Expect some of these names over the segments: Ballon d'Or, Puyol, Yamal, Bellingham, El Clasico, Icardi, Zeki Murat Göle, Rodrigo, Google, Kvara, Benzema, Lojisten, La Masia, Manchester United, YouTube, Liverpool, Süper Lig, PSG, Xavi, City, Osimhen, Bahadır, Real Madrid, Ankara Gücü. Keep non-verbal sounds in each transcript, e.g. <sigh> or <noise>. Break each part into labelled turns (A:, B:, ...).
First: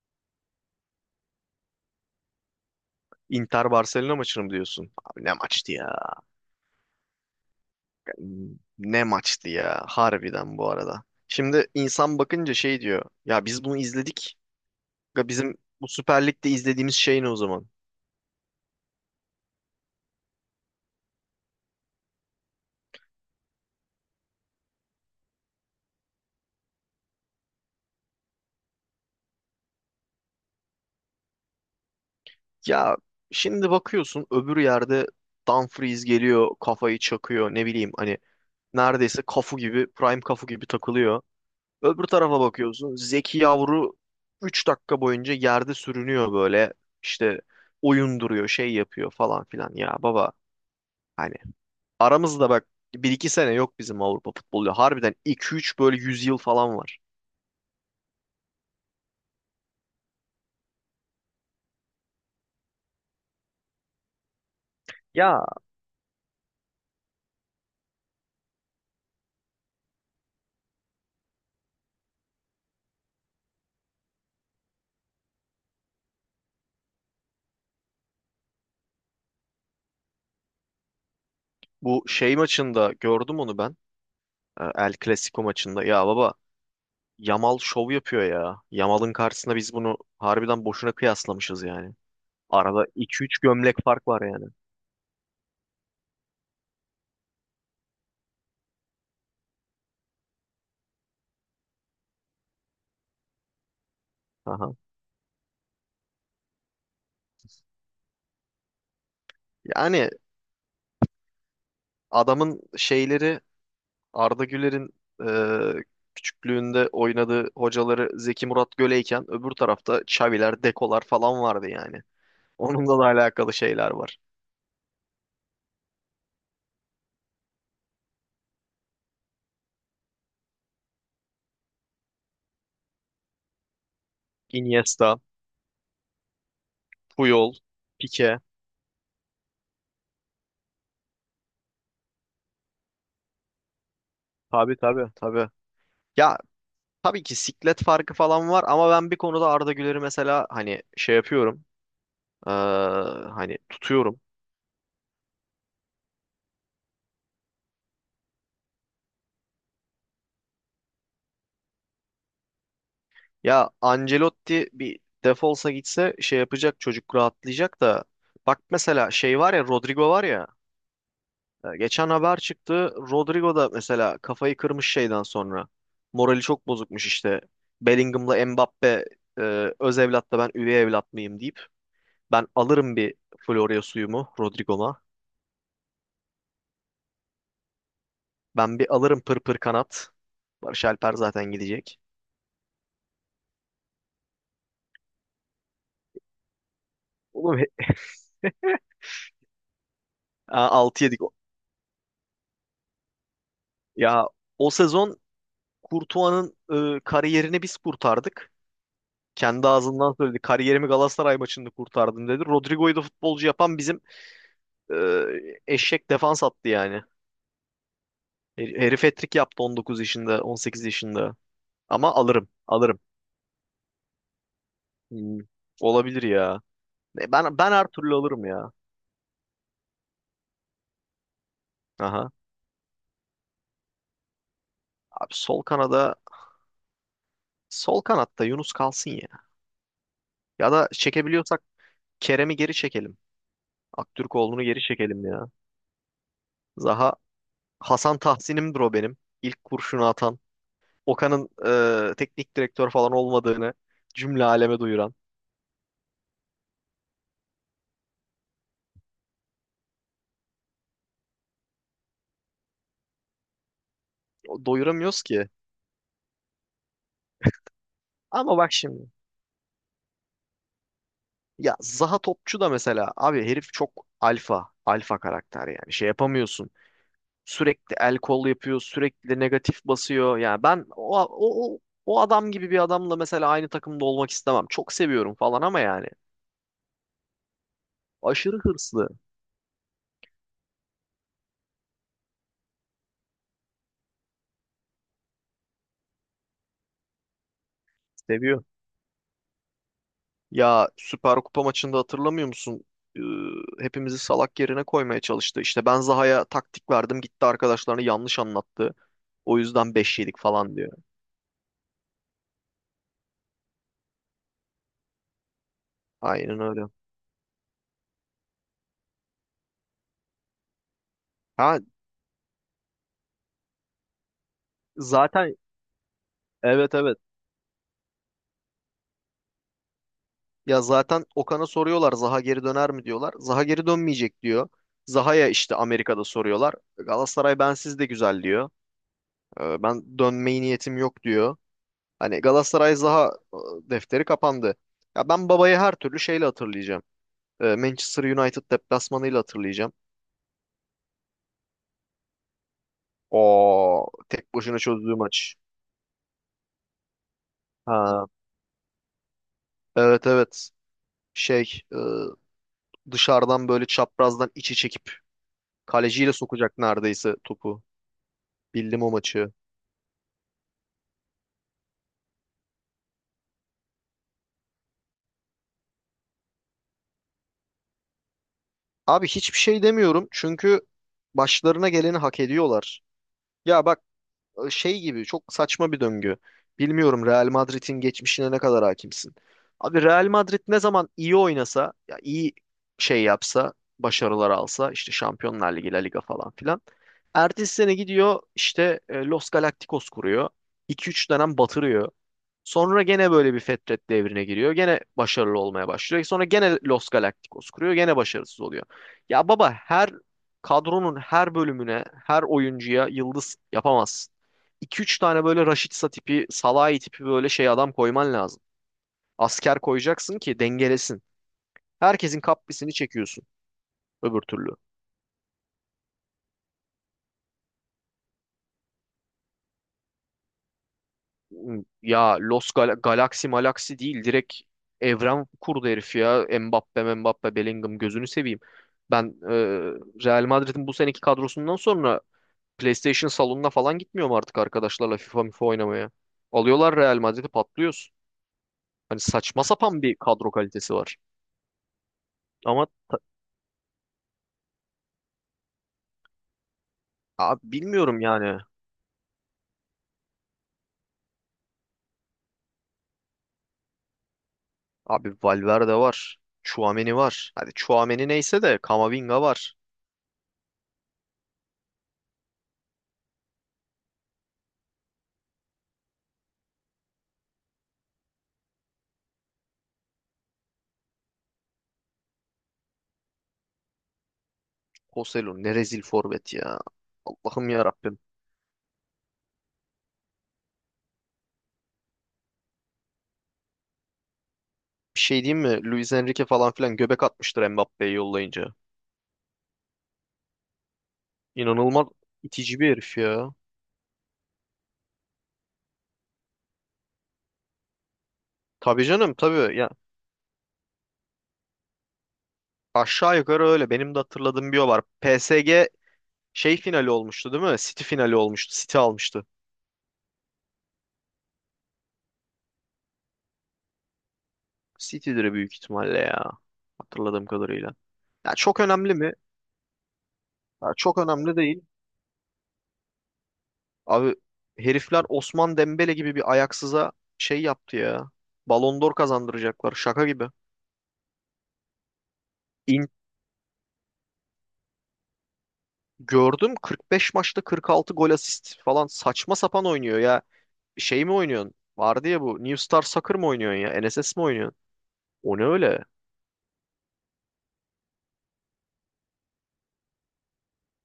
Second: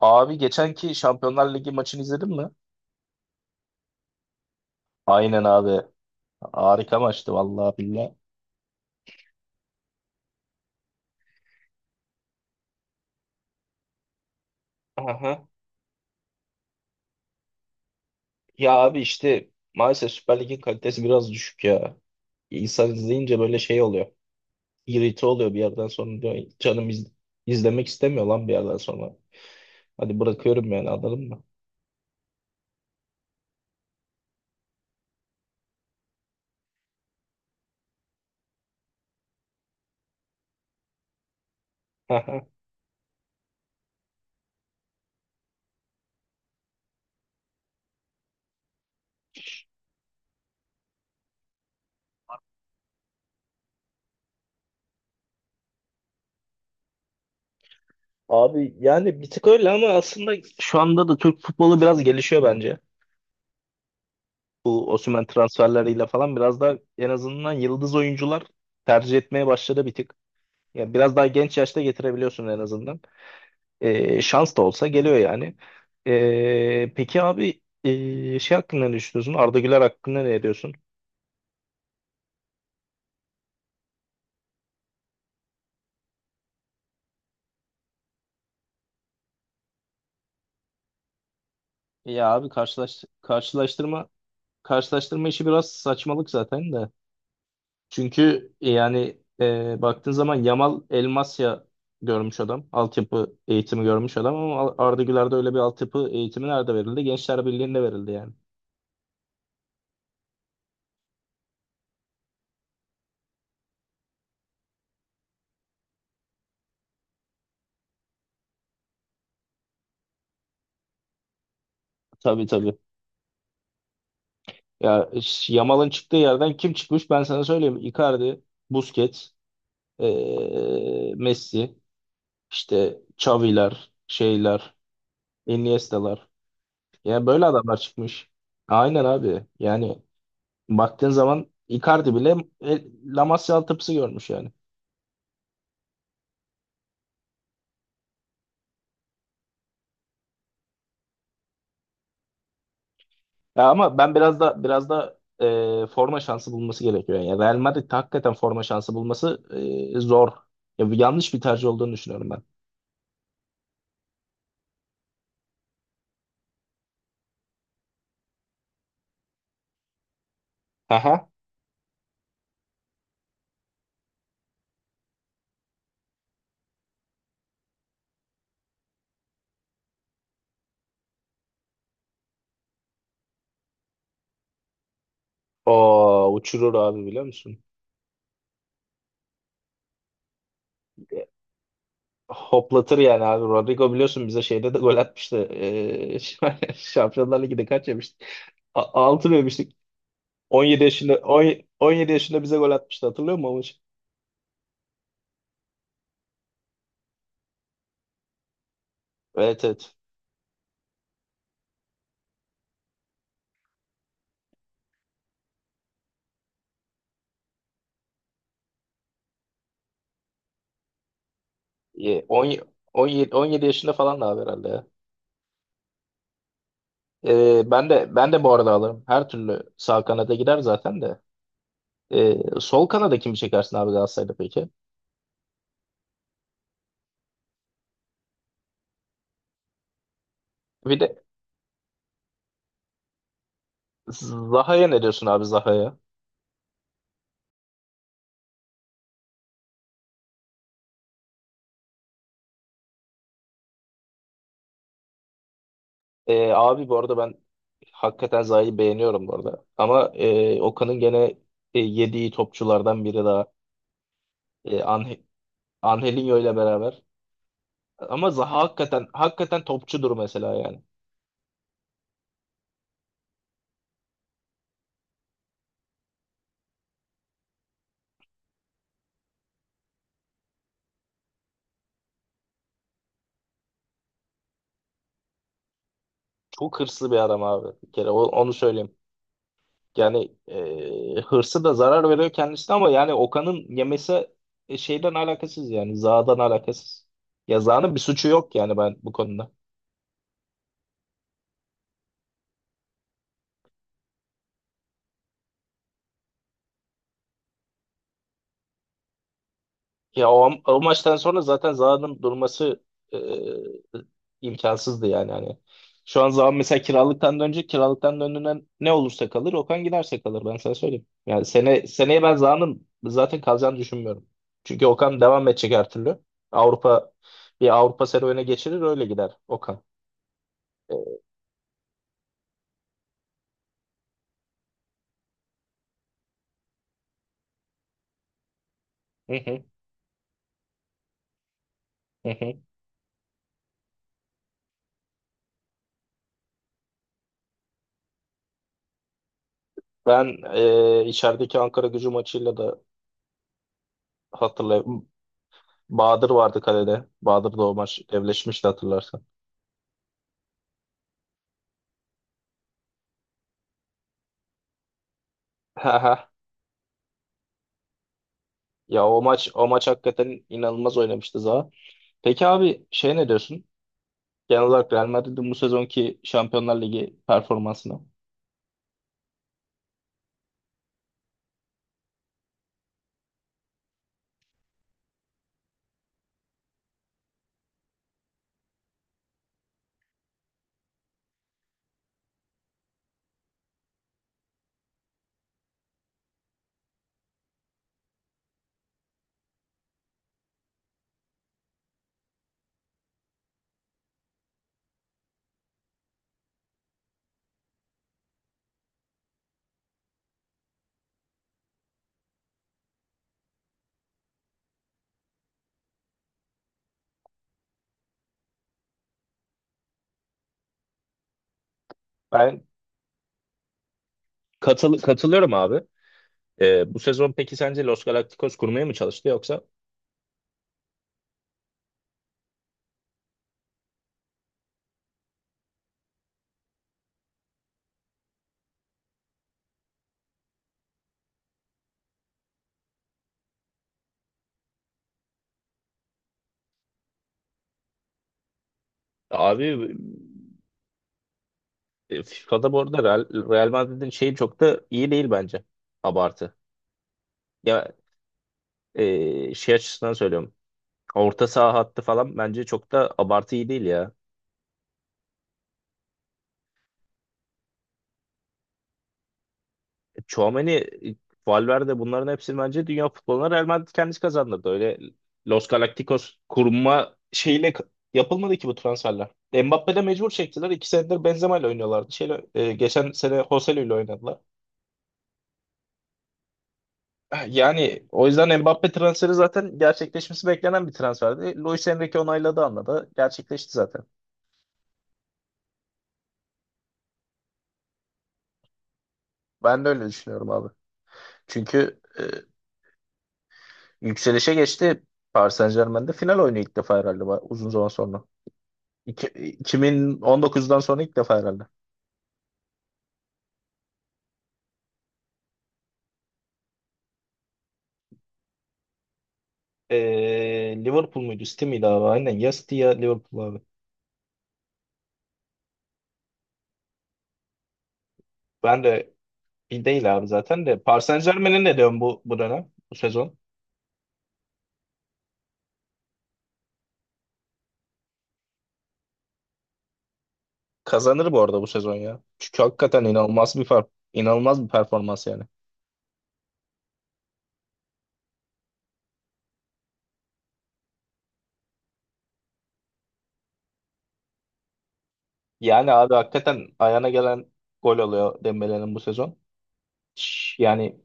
A: Abi geçenki Şampiyonlar Ligi maçını izledin mi?
B: Inter Barcelona maçını mı diyorsun? Abi ne
A: Aynen
B: maçtı
A: abi.
B: ya?
A: Harika maçtı vallahi billahi.
B: Ne maçtı ya? Harbiden bu arada. Şimdi insan bakınca şey diyor. Ya biz bunu izledik. Ya
A: Aha.
B: bizim bu Süper Lig'de izlediğimiz şey ne o zaman?
A: Ya abi işte maalesef Süper Lig'in kalitesi biraz düşük ya. İnsan izleyince böyle şey oluyor. İrite oluyor bir yerden sonra diyor. Canım izlemek istemiyor lan bir yerden sonra. Hadi bırakıyorum yani anladın mı?
B: Ya şimdi bakıyorsun öbür yerde Dumfries geliyor, kafayı çakıyor, ne bileyim hani neredeyse kafu gibi, prime kafu gibi takılıyor. Öbür tarafa
A: Aha.
B: bakıyorsun Zeki Yavru 3 dakika boyunca yerde sürünüyor böyle. İşte oyun duruyor, şey yapıyor falan filan. Ya baba, hani, aramızda bak, bir iki sene yok bizim Avrupa futbolu. Harbiden iki üç böyle 100 yıl falan var.
A: Abi yani bir tık öyle ama aslında şu anda da Türk futbolu biraz gelişiyor bence. Bu Osimhen
B: Ya,
A: transferleriyle falan biraz da en azından yıldız oyuncular tercih etmeye başladı bir tık. Ya biraz daha genç yaşta getirebiliyorsun en azından. Şans da olsa geliyor yani. Peki abi şey hakkında ne düşünüyorsun? Arda Güler hakkında ne diyorsun?
B: bu şey maçında gördüm onu ben. El Clasico maçında. Ya baba, Yamal şov yapıyor ya. Yamal'ın karşısında biz bunu harbiden boşuna kıyaslamışız yani.
A: Ya abi
B: Arada iki üç gömlek fark
A: karşılaştırma
B: var yani.
A: karşılaştırma işi biraz saçmalık zaten de. Çünkü yani baktığın zaman Yamal Elmasya görmüş adam. Altyapı eğitimi görmüş adam ama
B: Aha.
A: Arda Güler'de öyle bir altyapı eğitimi nerede verildi? Gençler Birliği'nde verildi yani.
B: Yani adamın şeyleri, Arda Güler'in e, küçüklüğünde oynadığı hocaları Zeki Murat Göle'yken öbür tarafta Xavi'ler, Deko'lar falan vardı yani.
A: Tabii tabii.
B: Onunla da alakalı şeyler var.
A: Ya Yamal'ın çıktığı yerden kim çıkmış ben sana söyleyeyim. Icardi, Busquets, Messi, işte Xavi'ler, şeyler,
B: Iniesta,
A: Iniesta'lar. Yani böyle
B: Puyol,
A: adamlar çıkmış.
B: Pique.
A: Aynen abi. Yani baktığın zaman Icardi bile La Masia altyapısı görmüş yani.
B: Tabii tabii tabii. Ya, tabii ki siklet farkı falan var ama ben bir konuda Arda Güler'i mesela hani şey yapıyorum. eee, Hani
A: Ya ama ben
B: tutuyorum.
A: biraz da biraz da forma şansı bulması gerekiyor. Yani Real Madrid hakikaten forma şansı bulması zor. Ya, bu yanlış bir tercih olduğunu düşünüyorum ben.
B: Ya, Ancelotti bir defolsa gitse şey yapacak, çocuk rahatlayacak da. Bak mesela, şey var ya, Rodrigo var ya.
A: Aha.
B: Geçen haber çıktı. Rodrigo da mesela kafayı kırmış şeyden sonra. Morali çok bozukmuş işte. Bellingham'la Mbappe e, öz evlat da ben üvey evlat mıyım deyip. Ben alırım bir Florya suyumu Rodrigo'ma.
A: O uçurur abi biliyor musun?
B: Ben bir alırım pır pır kanat. Barış Alper zaten gidecek.
A: Hoplatır yani abi. Rodrigo biliyorsun bize şeyde de gol atmıştı. <laughs> Şampiyonlar
B: Oğlum
A: Ligi'nde kaç yemiştik? Altı 6 mı yemiştik?
B: ha,
A: 17
B: 6
A: yaşında
B: yedik.
A: 17 yaşında bize gol atmıştı hatırlıyor musun o maçı?
B: Ya, o sezon Courtois'ın kariyerini biz kurtardık.
A: Evet
B: Kendi
A: evet.
B: ağzından söyledi. Kariyerimi Galatasaray maçında kurtardım dedi. Rodrigo'yu da futbolcu yapan bizim e, eşek defans attı yani. Herif hat-trick yaptı 19 yaşında, 18 yaşında. Ama
A: Ye-
B: alırım,
A: on-
B: alırım.
A: 17 17 yaşında falan da abi herhalde ya.
B: Hmm, Olabilir ya. E, Ben ben her
A: Ben
B: türlü
A: de ben de
B: alırım
A: bu arada
B: ya.
A: alırım. Her türlü sağ kanada gider zaten de.
B: Aha.
A: Sol kanada kimi çekersin abi Galatasaray'da peki?
B: Abi, sol kanatta Yunus kalsın ya. Ya da
A: Bir de
B: çekebiliyorsak Kerem'i geri çekelim. Aktürkoğlu'nu geri
A: Zaha'ya ne
B: çekelim
A: diyorsun abi
B: ya.
A: Zaha'ya?
B: Zaha, Hasan Tahsin'imdir o benim. İlk kurşunu atan. Okan'ın teknik direktör falan olmadığını cümle aleme duyuran.
A: Abi bu arada ben hakikaten Zaha'yı beğeniyorum bu arada. Ama Okan'ın gene yediği topçulardan biri daha. E, Ange-
B: Doyuramıyoruz ki.
A: Angelinho ile beraber. Ama Zaha
B: Ama bak
A: hakikaten
B: şimdi.
A: hakikaten topçudur mesela yani.
B: Ya, Zaha topçu da mesela abi herif çok alfa. Alfa karakter yani. Şey yapamıyorsun. Sürekli el kol yapıyor, sürekli negatif basıyor. Yani ben o adam gibi bir adamla mesela aynı takımda olmak istemem. Çok seviyorum falan ama yani
A: Çok hırslı bir adam abi. Bir kere onu
B: aşırı
A: söyleyeyim.
B: hırslı.
A: Yani hırsı da zarar veriyor kendisine ama yani Okan'ın yemesi şeyden alakasız yani. Zaha'dan alakasız. Ya Zaha'nın bir suçu yok
B: Seviyor.
A: yani ben bu konuda.
B: Ya, Süper Kupa maçında hatırlamıyor musun? Ee, Hepimizi salak yerine koymaya çalıştı. İşte ben Zaha'ya taktik verdim, gitti arkadaşlarını yanlış anlattı. O yüzden 5
A: Ya
B: yedik
A: o,
B: falan
A: o
B: diyor.
A: maçtan sonra zaten Zaha'nın durması e, imkansızdı yani hani. Şu an Zaha
B: Aynen
A: mesela
B: öyle.
A: kiralıktan dönecek. Kiralıktan döndüğünden ne olursa kalır. Okan giderse kalır ben sana söyleyeyim. Yani
B: Ha.
A: seneye ben Zaha'nın zaten kalacağını düşünmüyorum. Çünkü Okan devam
B: Zaten.
A: edecek her türlü.
B: Evet,
A: Avrupa
B: evet.
A: bir Avrupa serüvene geçirir öyle gider Okan.
B: Ya zaten Okan'a soruyorlar, Zaha geri döner mi diyorlar. Zaha geri dönmeyecek diyor. Zaha'ya işte Amerika'da soruyorlar. Galatasaray bensiz de güzel diyor.
A: Hı hı,
B: Ben dönmeyi niyetim yok diyor.
A: hı
B: Hani
A: hı.
B: Galatasaray Zaha defteri kapandı. Ya ben babayı her türlü şeyle hatırlayacağım. Manchester United deplasmanıyla hatırlayacağım.
A: Ben içerideki Ankara Gücü maçıyla da
B: O tek başına
A: hatırlayayım.
B: çözdüğü maç.
A: Bahadır vardı kalede. Bahadır da o maç
B: Ha,
A: evleşmişti hatırlarsan.
B: evet, evet. Şey, dışarıdan böyle çaprazdan içi çekip
A: <laughs>
B: kaleciyle sokacak neredeyse topu. Bildim
A: Ya
B: o
A: o maç
B: maçı.
A: o maç hakikaten inanılmaz oynamıştı Zaha. Peki abi şey ne diyorsun? Genel olarak Real Madrid'in bu sezonki Şampiyonlar Ligi performansına.
B: Abi hiçbir şey demiyorum çünkü başlarına geleni hak ediyorlar. Ya bak, şey gibi çok saçma bir döngü. Bilmiyorum Real Madrid'in geçmişine ne kadar hakimsin. Abi Real Madrid ne zaman iyi oynasa, ya iyi şey yapsa, başarılar alsa işte Şampiyonlar Ligi, La Liga falan filan. Ertesi sene gidiyor işte Los Galacticos kuruyor. İki üç dönem batırıyor. Sonra gene böyle bir Fetret devrine giriyor. Gene başarılı olmaya başlıyor. Sonra gene Los Galacticos kuruyor. Gene başarısız oluyor. Ya baba, her kadronun her bölümüne, her oyuncuya yıldız yapamazsın. 2 üç tane böyle Rashica tipi, Salahi tipi böyle şey adam koyman lazım. Asker koyacaksın ki dengelesin. Herkesin
A: Ben
B: kaprisini çekiyorsun öbür türlü.
A: katılıyorum abi. Bu sezon peki sence Los Galacticos kurmaya mı çalıştı yoksa
B: Ya, Los Gal Galaxy Malaxy değil, direkt evren kurdu herif ya. Mbappe Bellingham, gözünü seveyim. Ben, Real Madrid'in bu seneki kadrosundan sonra PlayStation salonuna falan gitmiyorum artık arkadaşlarla FIFA MIFA oynamaya. Alıyorlar Real Madrid'i, patlıyoruz. Hani saçma
A: abi
B: sapan bir kadro kalitesi var.
A: FIFA'da bu
B: Ama
A: arada Real Madrid'in şeyi çok da iyi değil bence. Abartı.
B: abi
A: Ya
B: bilmiyorum yani.
A: şey açısından söylüyorum. Orta saha hattı falan bence çok da abartı iyi değil ya.
B: Abi Valverde var. Chouameni var. Hadi Chouameni neyse de Camavinga var.
A: Tchouaméni, Valverde bunların hepsini bence dünya futboluna Real Madrid kendisi kazandırdı. Öyle Los Galacticos kurma şeyiyle yapılmadı ki bu transferler. Mbappe de mecbur çektiler. İki senedir Benzema ile oynuyorlardı. Şeyle, geçen sene Joselu ile oynadılar.
B: Joselu ne rezil forvet ya. Allah'ım ya.
A: Yani o yüzden Mbappe transferi zaten gerçekleşmesi beklenen bir transferdi. Luis Enrique onayladı anladı. Gerçekleşti zaten.
B: Bir şey diyeyim mi? Luis Enrique falan filan göbek atmıştır Mbappé'yi yollayınca.
A: Ben de öyle düşünüyorum abi. Çünkü
B: İnanılmaz itici bir herif ya.
A: yükselişe geçti. Paris Saint-Germain'de final oynuyor ilk defa herhalde uzun zaman sonra.
B: Tabii canım tabii. Ya,
A: 2019'dan sonra ilk defa herhalde.
B: aşağı yukarı öyle. Benim de hatırladığım bir o var. PSG şey finali olmuştu değil mi? City finali olmuştu. City almıştı.
A: Liverpool muydu? City miydi abi? Aynen. Ya City ya Liverpool abi.
B: City'dir büyük ihtimalle ya. Hatırladığım kadarıyla. Ya, çok
A: Ben de
B: önemli mi?
A: bir değil abi zaten de.
B: Ya,
A: Paris
B: çok önemli
A: Saint-Germain'e ne
B: değil.
A: diyorsun bu dönem? Bu sezon?
B: Abi herifler Osman Dembele gibi bir ayaksıza şey yaptı ya. Ballon d'Or kazandıracaklar, şaka gibi.
A: Kazanır bu arada bu sezon ya. Çünkü hakikaten inanılmaz bir fark. İnanılmaz bir performans yani.
B: Gördüm, 45 maçta 46 gol asist falan, saçma sapan oynuyor ya. Şey mi oynuyorsun? Vardı ya bu, New Star Soccer mı oynuyorsun ya? NSS mi oynuyorsun? O ne
A: Yani
B: öyle?
A: abi hakikaten ayağına gelen gol oluyor Dembele'nin bu sezon. Yani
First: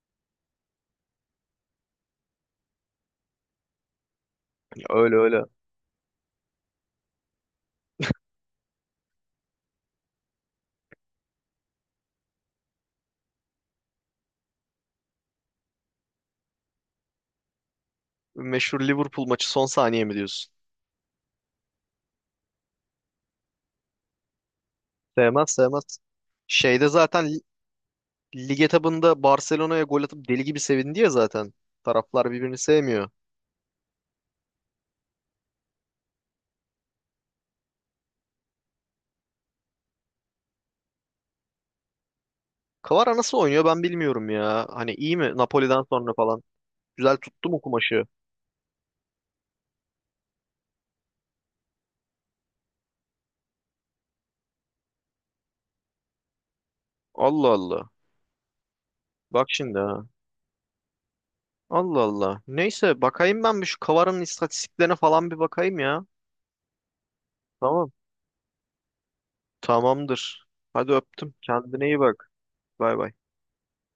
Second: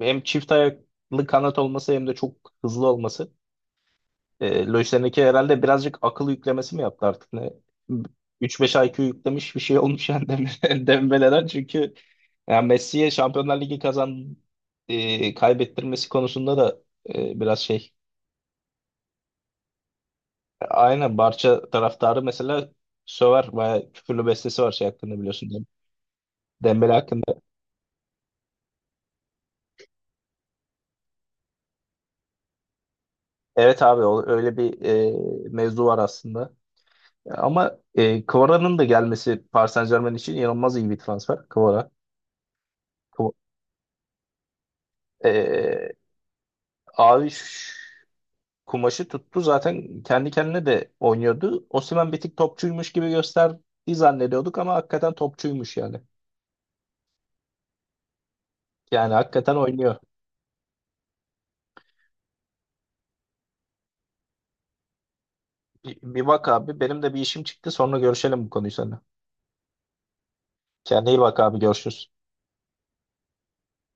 A: hem çift ayaklı kanat olması hem de çok hızlı olması.
B: Ya, öyle
A: Lojisten'deki
B: öyle.
A: herhalde birazcık akıl yüklemesi mi yaptı artık ne? 3-5 IQ yüklemiş bir şey olmuş yani <laughs> Dembele'den çünkü yani Messi'ye Şampiyonlar Ligi kaybettirmesi konusunda da biraz şey.
B: Meşhur Liverpool maçı son saniye mi diyorsun?
A: Aynen Barça taraftarı mesela söver bayağı küfürlü bestesi var şey hakkında biliyorsun
B: Sevmez sevmez. Şeyde
A: Dembele hakkında.
B: zaten lig etabında Barcelona'ya gol atıp deli gibi sevindi ya zaten. Taraflar birbirini sevmiyor.
A: Evet abi öyle bir mevzu var aslında. Ama Kvara'nın da gelmesi Paris Saint-Germain için inanılmaz iyi bir transfer. Kvara.
B: Kvara
A: Kva-
B: nasıl oynuyor ben bilmiyorum ya. Hani iyi mi Napoli'den
A: E,
B: sonra falan? Güzel
A: Abi
B: tuttu mu kumaşı?
A: kumaşı tuttu zaten kendi kendine de oynuyordu. Osimhen bir tık topçuymuş gibi gösterdiği zannediyorduk ama hakikaten topçuymuş yani.
B: Allah Allah.
A: Yani
B: Bak
A: hakikaten
B: şimdi
A: oynuyor.
B: ha. Allah Allah. Neyse, bakayım ben bir şu Kavar'ın istatistiklerine falan bir bakayım
A: Bir,
B: ya.
A: bir bak abi benim de bir işim çıktı
B: Tamam.
A: sonra görüşelim bu konuyu seninle.
B: Tamamdır. Hadi
A: Kendine iyi
B: öptüm.
A: bak abi
B: Kendine iyi
A: görüşürüz.
B: bak. Bay bay.